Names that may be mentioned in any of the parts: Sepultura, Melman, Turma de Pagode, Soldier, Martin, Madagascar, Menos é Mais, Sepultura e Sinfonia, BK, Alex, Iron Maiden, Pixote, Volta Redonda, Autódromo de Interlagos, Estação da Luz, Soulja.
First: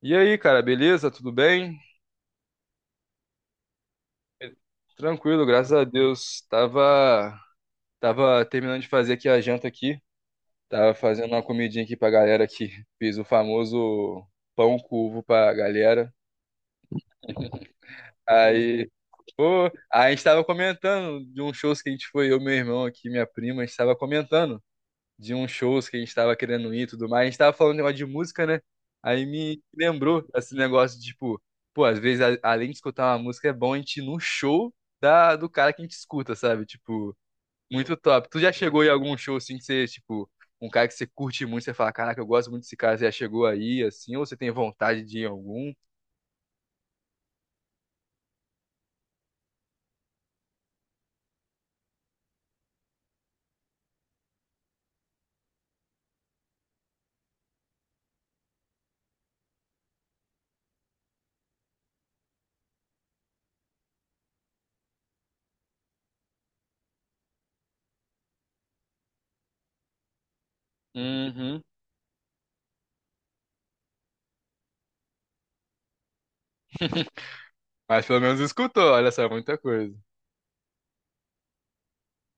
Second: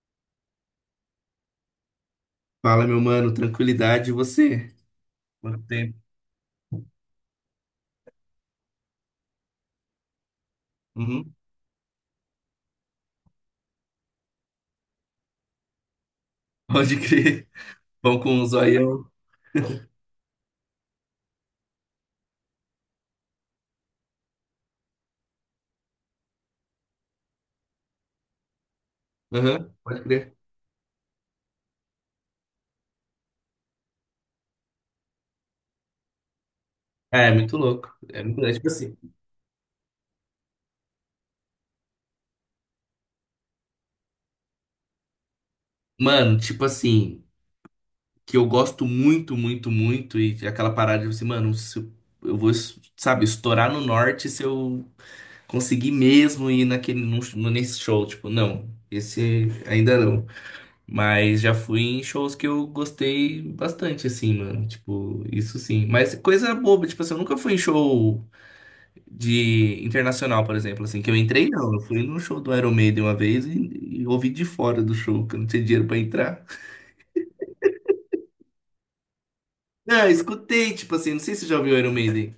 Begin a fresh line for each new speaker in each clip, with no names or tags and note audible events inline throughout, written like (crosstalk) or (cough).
E aí, cara, beleza? Tudo bem?
Fala, meu mano, tranquilidade, e você?
Tranquilo,
Quanto
graças a
tempo?
Deus. Tava terminando de fazer aqui a janta aqui. Tava fazendo
Uhum.
uma comidinha aqui pra galera aqui. Fiz o famoso pão com ovo pra galera.
Pode crer. Vão com um
Aí,
zoião.
pô, a gente tava comentando de uns shows que a gente foi, eu, meu irmão aqui, minha prima, a gente tava comentando de uns shows que a gente tava querendo ir e tudo mais. A gente tava falando um negócio de música, né? Aí me
Aham, pode
lembrou
crer.
esse negócio de, tipo, pô, às vezes, além de escutar uma música, é bom a gente ir num show do cara que a gente escuta, sabe? Tipo,
É, é muito louco.
muito
É
top. Tu
muito
já
é tipo
chegou em
assim.
algum show assim que você, tipo, um cara que você curte muito, você fala, caraca, eu gosto muito desse cara, você já chegou aí, assim, ou você tem vontade de ir em algum?
Mano, tipo assim, que eu gosto muito, muito, muito, e aquela parada de assim, mano, se eu vou, sabe, estourar no norte se eu conseguir mesmo ir naquele, nesse show. Tipo, não, esse ainda não. Mas já fui em shows que eu gostei bastante, assim, mano. Tipo, isso sim. Mas coisa boba, tipo assim, eu nunca fui em show de internacional, por exemplo, assim, que eu entrei,
Uhum.
não. Eu fui num show do Iron Maiden uma vez e ouvi de fora do show, que eu não tinha dinheiro pra entrar.
Mas pelo menos escutou, olha só, muita coisa.
Não, eu escutei, tipo assim, não sei se você já ouviu Iron Maiden.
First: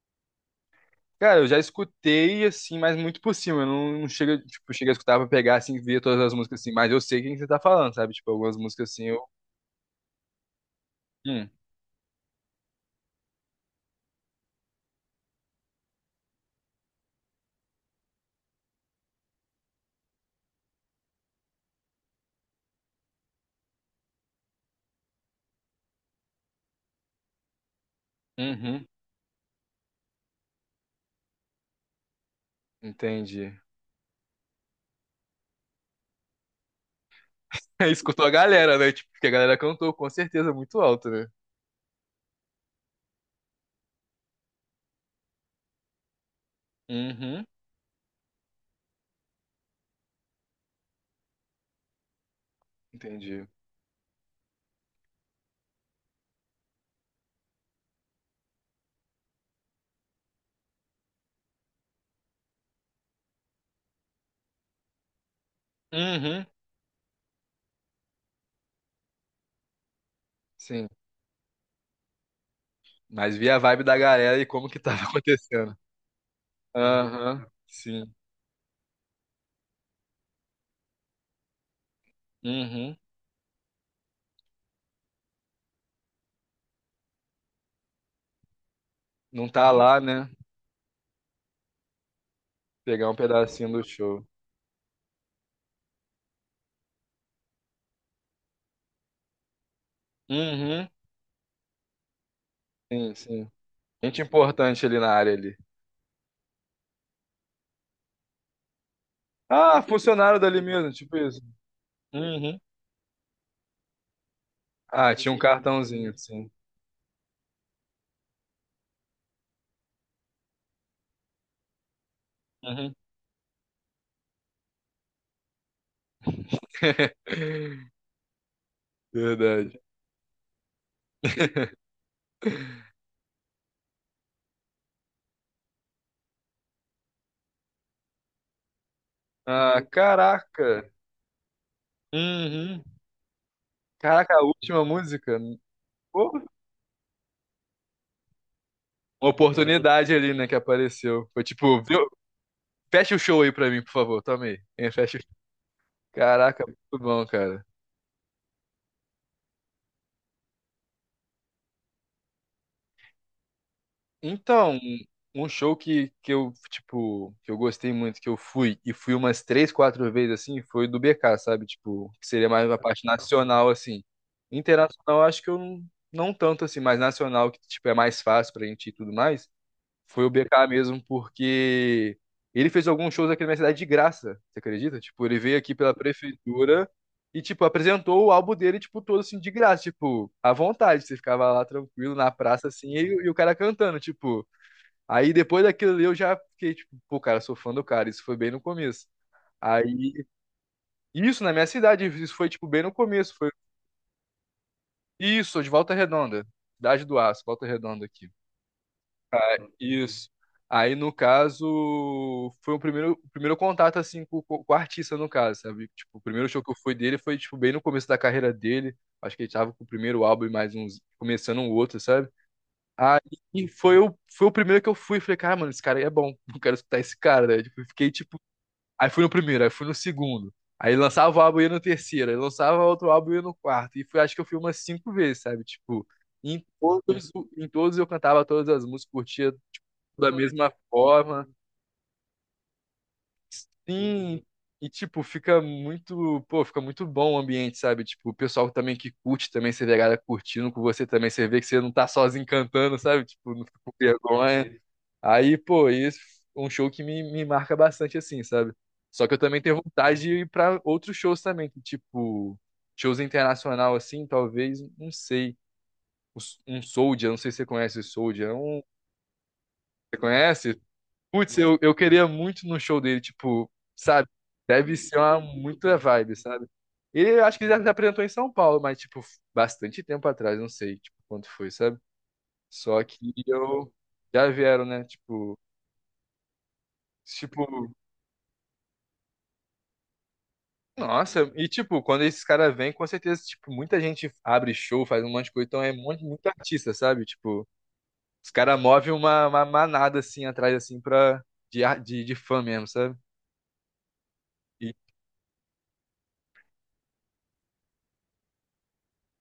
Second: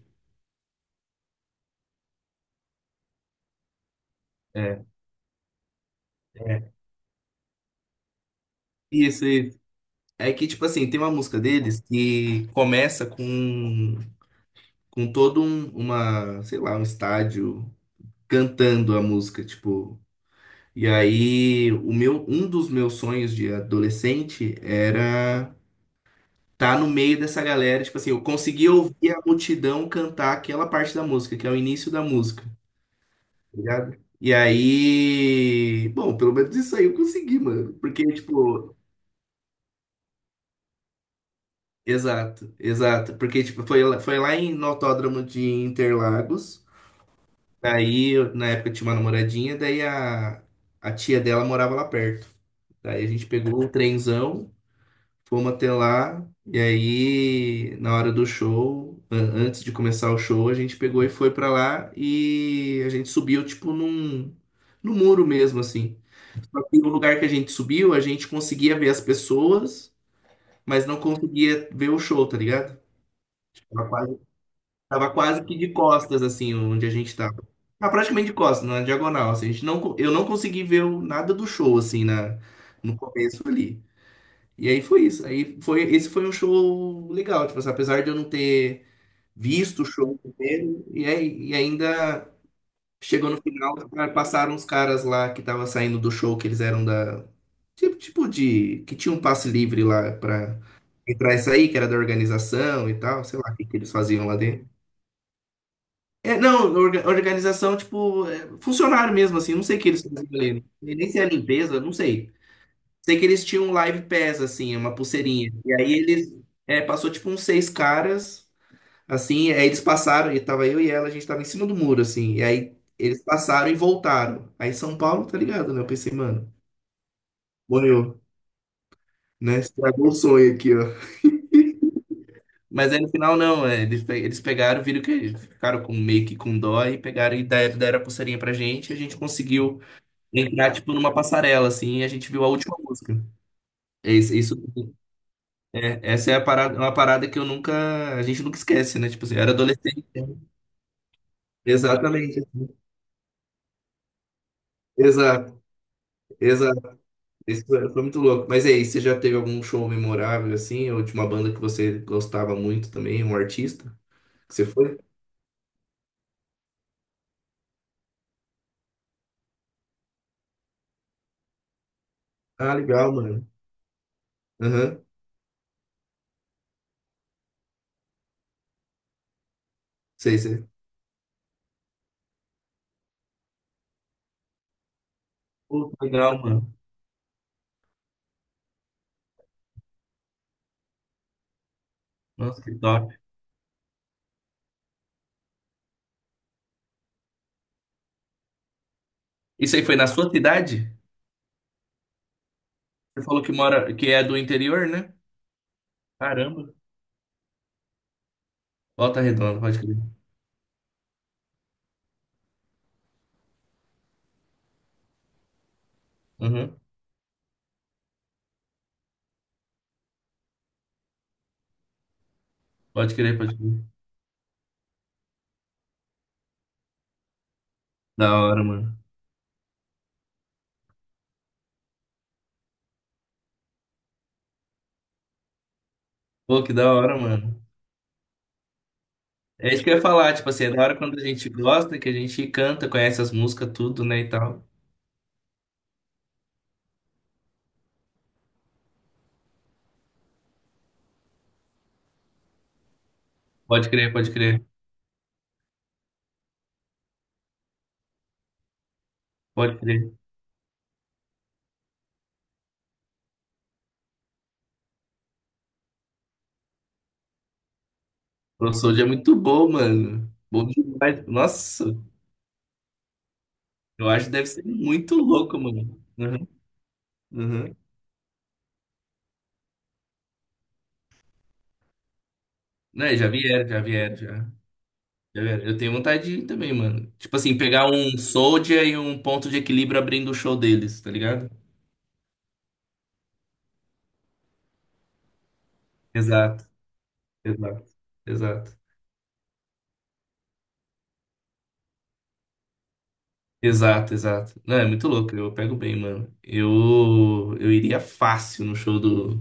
Cara, eu já escutei, assim, mas muito por cima. Eu não chega, tipo,
É,
cheguei a escutar pra pegar, assim, ver todas as músicas, assim.
é.
Mas eu sei quem você tá falando, sabe? Tipo, algumas músicas, assim, eu...
Isso, isso. É que, tipo assim, tem uma música
Hum,
deles que começa com todo um, uma, sei lá, um estádio cantando a música, tipo. E aí, um dos meus sonhos de adolescente era estar no meio dessa galera, tipo assim, eu conseguia
uhum,
ouvir a multidão cantar aquela parte da música, que é o início da música, tá
entendi.
ligado? E aí, bom, pelo menos isso aí eu consegui, mano,
(laughs) Aí
porque
escutou a
tipo,
galera, né? Tipo, porque a galera cantou, com certeza, muito alto, né?
exato, exato, porque tipo, foi lá no Autódromo de Interlagos.
Uhum,
Daí, na época eu tinha uma namoradinha, daí a tia dela morava lá perto. Daí a gente
entendi.
pegou um trenzão. Fomos até lá, e aí, na hora do show, antes de começar o show, a gente pegou e foi pra lá e a gente subiu, tipo, num muro mesmo, assim.
Uhum,
Só que o lugar que a gente subiu, a gente conseguia ver as pessoas, mas
sim.
não conseguia ver o show, tá ligado?
Mas vi a
Tipo,
vibe
Tava
da
quase,
galera e como que tava (laughs)
tava quase que de
acontecendo.
costas, assim, onde a gente tava.
Aham,
Ah,
sim.
praticamente de costas, na diagonal, assim. A gente não, co- Eu não consegui ver nada do show, assim, no
Uhum.
começo ali. E aí foi isso. Esse foi um show legal, tipo assim, apesar de eu não ter
Não tá
visto o
lá,
show
né?
primeiro e ainda
Pegar um
chegou no
pedacinho
final,
do show.
passaram uns caras lá que estavam saindo do show, que eles eram da. Tipo de. Que tinha um passe livre lá pra
Uhum,
entrar e sair, que era da organização e
sim,
tal, sei
sim.
lá o que, que eles
Gente
faziam lá dentro.
importante ali na área ali.
É, não, organização, tipo, é, funcionário mesmo, assim, não sei o
Ah,
que eles faziam
funcionário dali
ali.
mesmo,
Nem
tipo
se é
isso.
limpeza, não sei.
Uhum,
Sei que eles tinham um Live Pass, assim, uma
ah, tinha um
pulseirinha. E aí
cartãozinho,
eles
sim.
passou tipo uns seis caras, assim, aí eles passaram, e tava eu e ela, a gente tava em cima do muro, assim, e aí
Uhum,
eles passaram e voltaram. Aí São Paulo, tá ligado, né? Eu pensei, mano,
(laughs)
morreu, né?
verdade.
Estragou o sonho aqui, ó. Mas aí no final não, é, eles pegaram, viram que eles ficaram com, meio que com dó e pegaram e deram a pulseirinha pra gente, e a gente
Ah,
conseguiu entrar,
caraca.
tipo, numa passarela, assim, e a gente viu a última
Uhum.
música. É.
Caraca,
Isso,
a
isso.
última música.
É, essa
Pô,
é a parada, uma parada que eu nunca, a gente nunca esquece, né? Tipo
uma
assim, eu era adolescente.
oportunidade ali, né, que apareceu. Foi tipo, viu?
Exatamente.
Fecha o show aí pra mim, por favor. Toma aí. É, fecha.
Exato,
Caraca,
exato.
muito bom, cara.
Isso foi muito louco. Mas aí, você já teve algum show memorável assim, ou de uma banda que você gostava muito também, um artista que você
Então,
foi?
um show que eu, tipo, que eu gostei muito, que eu fui, e fui umas três, quatro vezes, assim, foi do BK, sabe? Tipo, que seria mais
Ah,
uma parte
legal, mano.
nacional, assim.
Aham.
Internacional, acho que eu não tanto, assim, mas nacional, que, tipo, é mais fácil pra gente ir e tudo mais, foi o
Sei,
BK
sei.
mesmo, porque ele fez alguns shows aqui na minha cidade de graça, você acredita? Tipo, ele veio aqui
Pô,
pela
que legal, mano.
prefeitura e, tipo, apresentou o álbum dele, tipo, todo assim, de graça, tipo, à vontade. Você ficava lá tranquilo na
Nossa,
praça,
que
assim,
top.
e o cara cantando, tipo. Aí depois daquilo ali eu já fiquei tipo, pô, cara, sou fã do cara. Isso foi bem no começo.
Isso aí foi na
Aí,
sua cidade?
isso na minha cidade, isso foi tipo bem no
Você
começo.
falou
Foi
que mora, que é do interior, né?
isso, sou de Volta Redonda,
Caramba.
Cidade do Aço, Volta Redonda aqui.
Volta Redonda, pode crer.
Isso. Aí no caso, foi o primeiro contato assim com o artista no caso, sabe? Tipo, o primeiro show que eu
Uhum.
fui dele foi tipo bem no começo da carreira dele. Acho que ele tava com o primeiro álbum e mais uns começando um outro, sabe?
Pode crer, pode
Aí
crer.
foi o, foi o primeiro que eu fui. Falei, cara, mano, esse cara aí é bom. (laughs) Eu quero escutar esse cara, né? Tipo, fiquei,
Da
tipo,
hora, mano.
aí fui no primeiro, aí fui no segundo. Aí lançava o álbum e ia no terceiro, aí lançava outro álbum e ia no quarto. E fui, acho que eu fui umas cinco vezes, sabe? Tipo,
Pô,
em
que da hora,
todos,
mano.
em todos eu cantava todas as músicas, curtia
É isso que eu ia
da
falar, tipo assim, é
mesma
da hora quando a
forma.
gente gosta, que a gente canta, conhece as músicas, tudo, né, e
Sim,
tal.
e tipo, fica muito, pô, fica muito bom o ambiente, sabe? Tipo, o pessoal também que curte também, você vê a galera curtindo com você também, você vê que você não tá sozinho cantando, sabe? Tipo, não fica
Pode
com
crer, pode crer,
vergonha. Aí, pô, isso é um show que me marca bastante assim, sabe? Só que eu também tenho
pode crer.
vontade de ir pra outros shows também, que tipo, shows internacional assim, talvez, não sei. Um um Soldier, não sei se você conhece o Soldier. É
O
um,
Soulja é muito bom,
você
mano. Bom
conhece?
demais.
Putz, eu
Nossa,
queria muito no show dele, tipo,
eu acho
sabe?
que deve ser
Deve
muito
ser uma
louco,
muita
mano.
vibe,
Uhum,
sabe? Ele eu acho que ele
uhum.
já se apresentou em São Paulo, mas, tipo, bastante tempo atrás, não sei, tipo, quanto foi, sabe? Só
Né, já
que
vieram, já
eu
vieram, já.
já vieram, né?
Já
Tipo,
vieram. Eu tenho vontade de ir também, mano. Tipo assim,
tipo,
pegar um Soulja e um ponto de equilíbrio abrindo o show deles, tá
nossa,
ligado?
e tipo, quando esses caras vêm, com certeza, tipo, muita gente abre show, faz um monte de coisa, então é um monte, muito
Exato,
artista, sabe? Tipo,
exato,
os
exato.
caras movem uma manada assim atrás, assim, pra, de fã mesmo, sabe?
Exato, exato. Não, é
E,
muito louco, eu pego bem, mano. Eu iria fácil no show do,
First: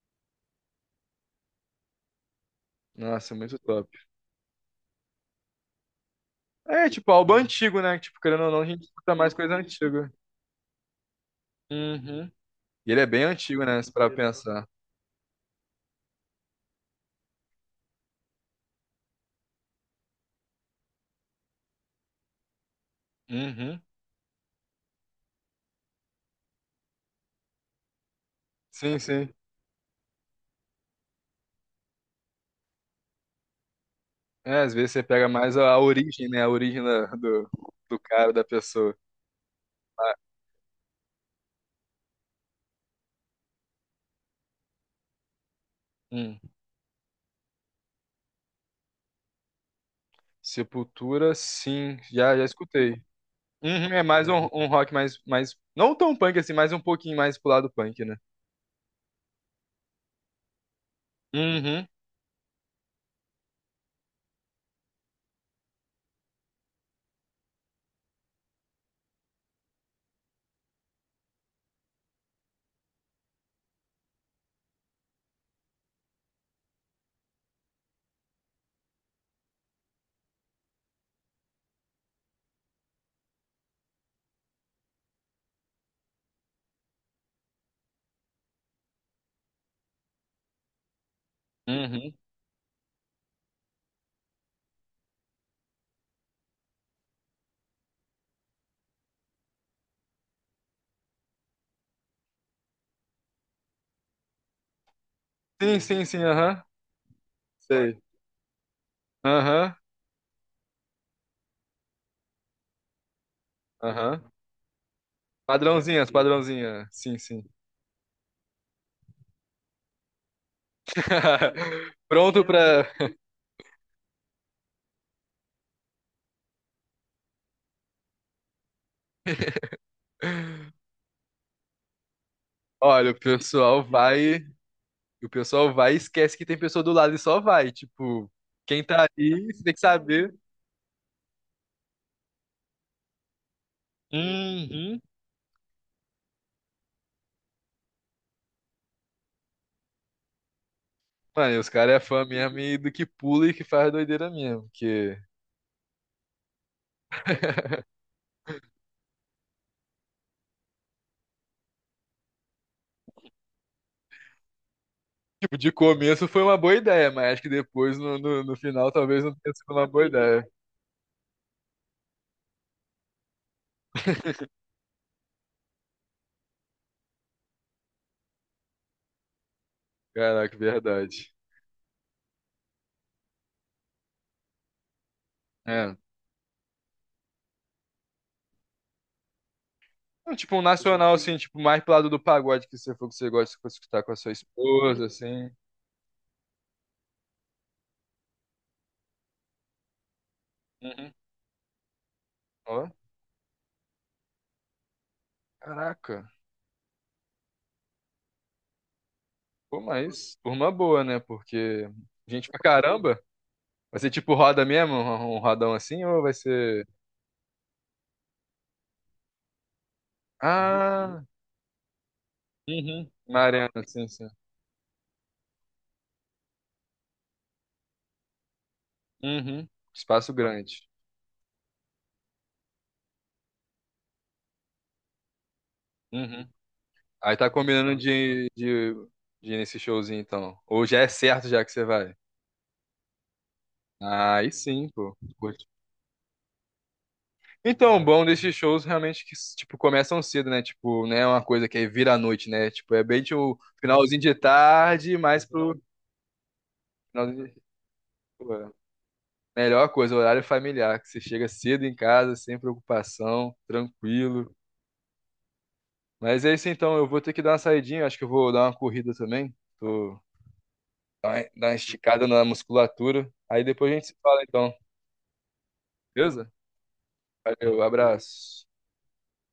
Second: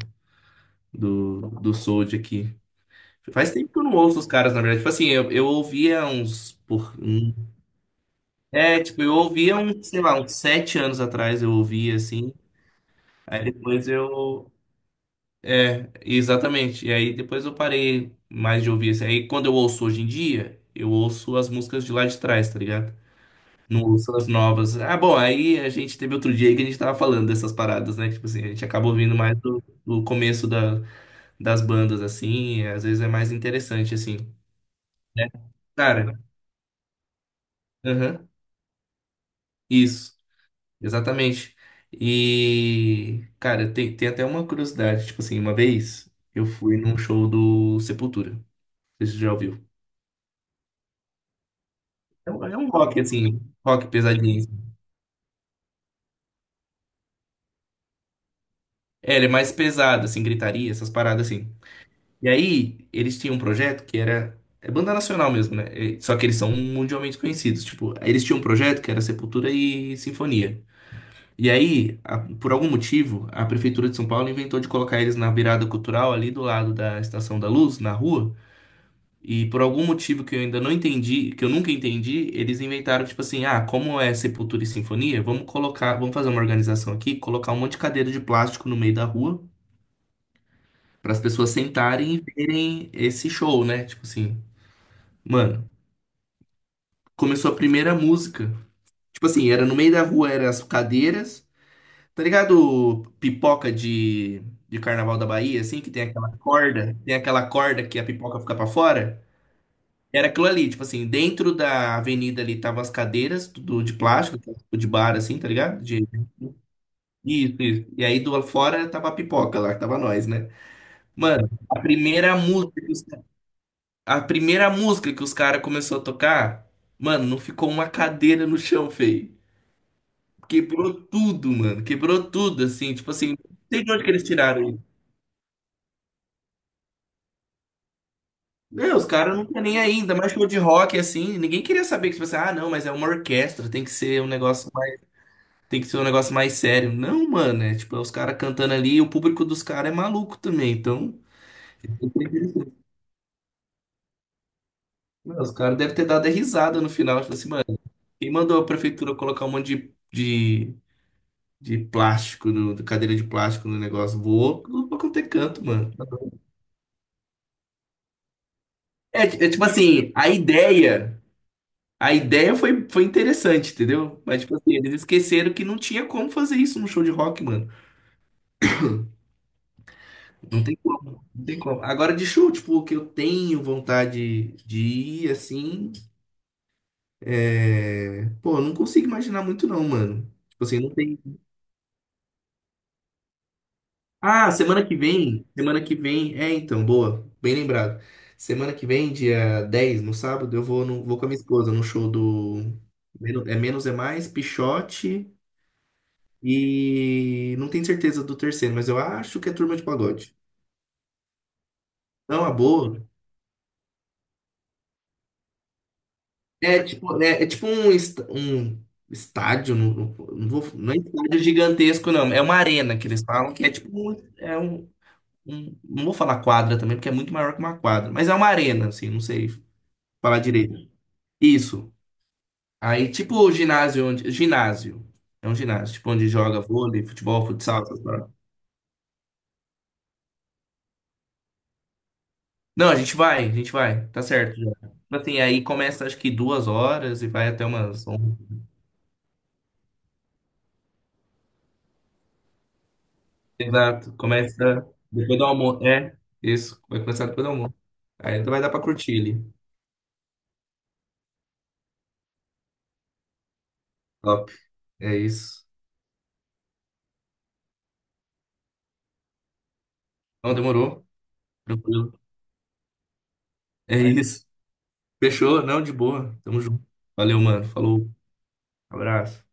do, do Soulja aqui.
nossa,
Faz
muito
tempo que eu
top.
não ouço os caras, na verdade. Tipo assim, eu ouvia uns.
É, tipo, álbum antigo, né? Tipo, querendo ou não, a
É,
gente
tipo, eu
escuta mais coisa
ouvia uns, sei
antiga.
lá, uns 7 anos atrás, eu ouvia
Uhum.
assim.
E ele é bem
Aí
antigo, né?
depois
Se parar pra
eu.
pensar.
É, exatamente. E aí depois eu parei mais de ouvir assim. Aí quando eu ouço hoje em dia, eu ouço as músicas de lá de trás, tá ligado?
Uhum.
Não ouço as novas. Ah, bom, aí a gente teve outro dia aí que a gente tava falando dessas paradas, né? Tipo assim, a gente acaba
Sim,
ouvindo
sim.
mais do começo das bandas, assim, e às vezes é mais interessante, assim,
É, às vezes você pega
né?
mais a
Cara,
origem, né? Do do
aham,
cara, da pessoa. Ah,
isso, exatamente. E, cara, tem até uma curiosidade, tipo assim, uma vez
hum.
eu fui num show do Sepultura, não sei se você já ouviu.
Sepultura, sim.
É
Já, já
um, é um rock,
escutei.
assim, rock
Uhum, é mais
pesadinho,
um, um
assim.
rock mais, mais. Não tão punk assim, mas um pouquinho mais pro lado punk, né?
É, ele é mais pesado, assim, gritaria, essas paradas, assim.
Uhum.
E aí, eles tinham um projeto que era. É banda nacional mesmo, né? Só que eles são mundialmente conhecidos. Tipo, eles tinham um projeto que era Sepultura e Sinfonia. E aí, por algum motivo, a Prefeitura de São Paulo inventou de colocar eles na virada cultural ali do lado da Estação da Luz, na rua. E por algum motivo que eu ainda não entendi, que eu nunca entendi, eles inventaram, tipo assim, ah, como é Sepultura e Sinfonia, vamos fazer uma organização aqui, colocar um monte de cadeira de plástico no meio da rua, para as pessoas
Uhum.
sentarem e verem esse show, né? Tipo assim. Mano, começou a primeira música. Tipo assim, era no meio da rua, eram as cadeiras. Tá ligado? Pipoca de Carnaval da Bahia,
Sim,
assim, que
sim, sim, aham.
tem aquela corda que
Sei.
a pipoca fica pra fora.
Aham.
Era aquilo ali, tipo assim, dentro da avenida ali estavam as cadeiras, tudo de
Aham.
plástico, tipo de bar, assim, tá ligado?
Padrãozinha, padrãozinha. Sim, sim.
Isso, isso. E aí do lado fora tava a pipoca lá, que tava nós, né? Mano,
(laughs)
a primeira
Pronto
música
pra.
que os, a primeira música que os caras começou a tocar, mano, não ficou uma cadeira no chão, feio. Quebrou tudo, mano. Quebrou tudo, assim.
Olha,
Tipo
o
assim, não
pessoal
sei de onde que eles
vai.
tiraram isso.
O pessoal vai e esquece que tem pessoa do lado e só vai. Tipo, quem
Meu,
tá
os caras não
aí,
tá
você tem
nem
que
aí, ainda mais
saber.
show de rock, assim. Ninguém queria saber que, tipo assim, ah, não, mas é uma orquestra, tem que ser um negócio mais,
Uhum.
tem que ser um negócio mais sério. Não, mano, é tipo, é os caras cantando ali e o público dos caras é maluco também. Então,
Mano, e os caras é
eu
fã
tenho
mesmo
que-
e do que pula e que faz doideira mesmo. Que,
Meu, os caras devem ter dado a risada no final. Tipo assim, mano,
(laughs)
quem mandou a prefeitura colocar um monte de, de, de plástico, no, de cadeira de plástico no negócio? Voou, não vou ter
tipo,
canto,
de
mano.
começo foi uma boa ideia, mas acho que depois, no final,
É,
talvez não
é
tenha
tipo
sido uma boa
assim, a
ideia.
ideia. A ideia foi interessante, entendeu? Mas, tipo assim, eles esqueceram que não tinha como fazer isso num show de rock, mano.
Caraca,
Não tem como,
verdade.
não tem como. Agora, de show, tipo, que eu tenho vontade de ir, assim,
É.
é. Pô, eu não consigo imaginar muito não, mano.
Não, tipo, um
Tipo assim, não
nacional,
tem.
assim, tipo, mais pro lado do pagode que você for que você gosta de escutar com a sua
Ah,
esposa, assim.
semana que vem, é, então, boa, bem lembrado. Semana que vem, dia 10, no sábado, eu vou, no,
Uhum.
vou com a minha esposa no show do.
Ó,
É Menos é Mais, Pixote.
caraca.
E não tenho certeza do terceiro, mas eu acho que é Turma
Pô,
de Pagode.
mas por uma boa, né? Porque
Não,
gente
a
pra
boa.
caramba. Vai ser tipo roda mesmo, um rodão assim, ou vai
É
ser.
tipo, é tipo um, um estádio, não, não é
Ah,
estádio gigantesco, não. É uma arena que
uhum.
eles
Uma
falam, que
arena,
é tipo
sim,
um,
sim.
Não vou falar quadra também, porque é muito maior que uma quadra. Mas é uma arena, assim, não sei
Uhum. Espaço
falar direito.
grande.
Isso. Aí, tipo o ginásio onde. Ginásio. É um ginásio, tipo, onde
Uhum.
joga vôlei,
Aí
futebol,
tá
futsal,
combinando
essas paradas.
de ir nesse showzinho, então. Ou já é certo já que você vai?
Não, a gente vai, tá
Aí
certo já.
sim,
Tipo
pô.
assim, aí
Curte.
começa acho que 2 horas e vai até
Então, o
umas
bom
11.
desses shows realmente que, tipo, começam cedo, né? Tipo, não é uma coisa que aí vira à noite, né? Tipo, é bem o
Exato,
finalzinho de
começa
tarde,
depois do
mais pro.
almoço. É, isso, vai começar depois
finalzinho
do almoço. Aí vai dar
de-
pra curtir ali.
Melhor coisa, horário familiar, que você chega cedo em casa, sem preocupação,
Top,
tranquilo.
é isso.
Mas é isso então, eu vou ter que dar uma saidinha, acho que eu vou dar uma corrida também. Tô...
Não, demorou,
Dar uma
tranquilo.
esticada na musculatura. Aí depois a
É
gente se fala
isso.
então,
Fechou? Não, de boa.
beleza?
Tamo junto. Valeu, mano.
Valeu,
Falou.
abraço.
Abraço.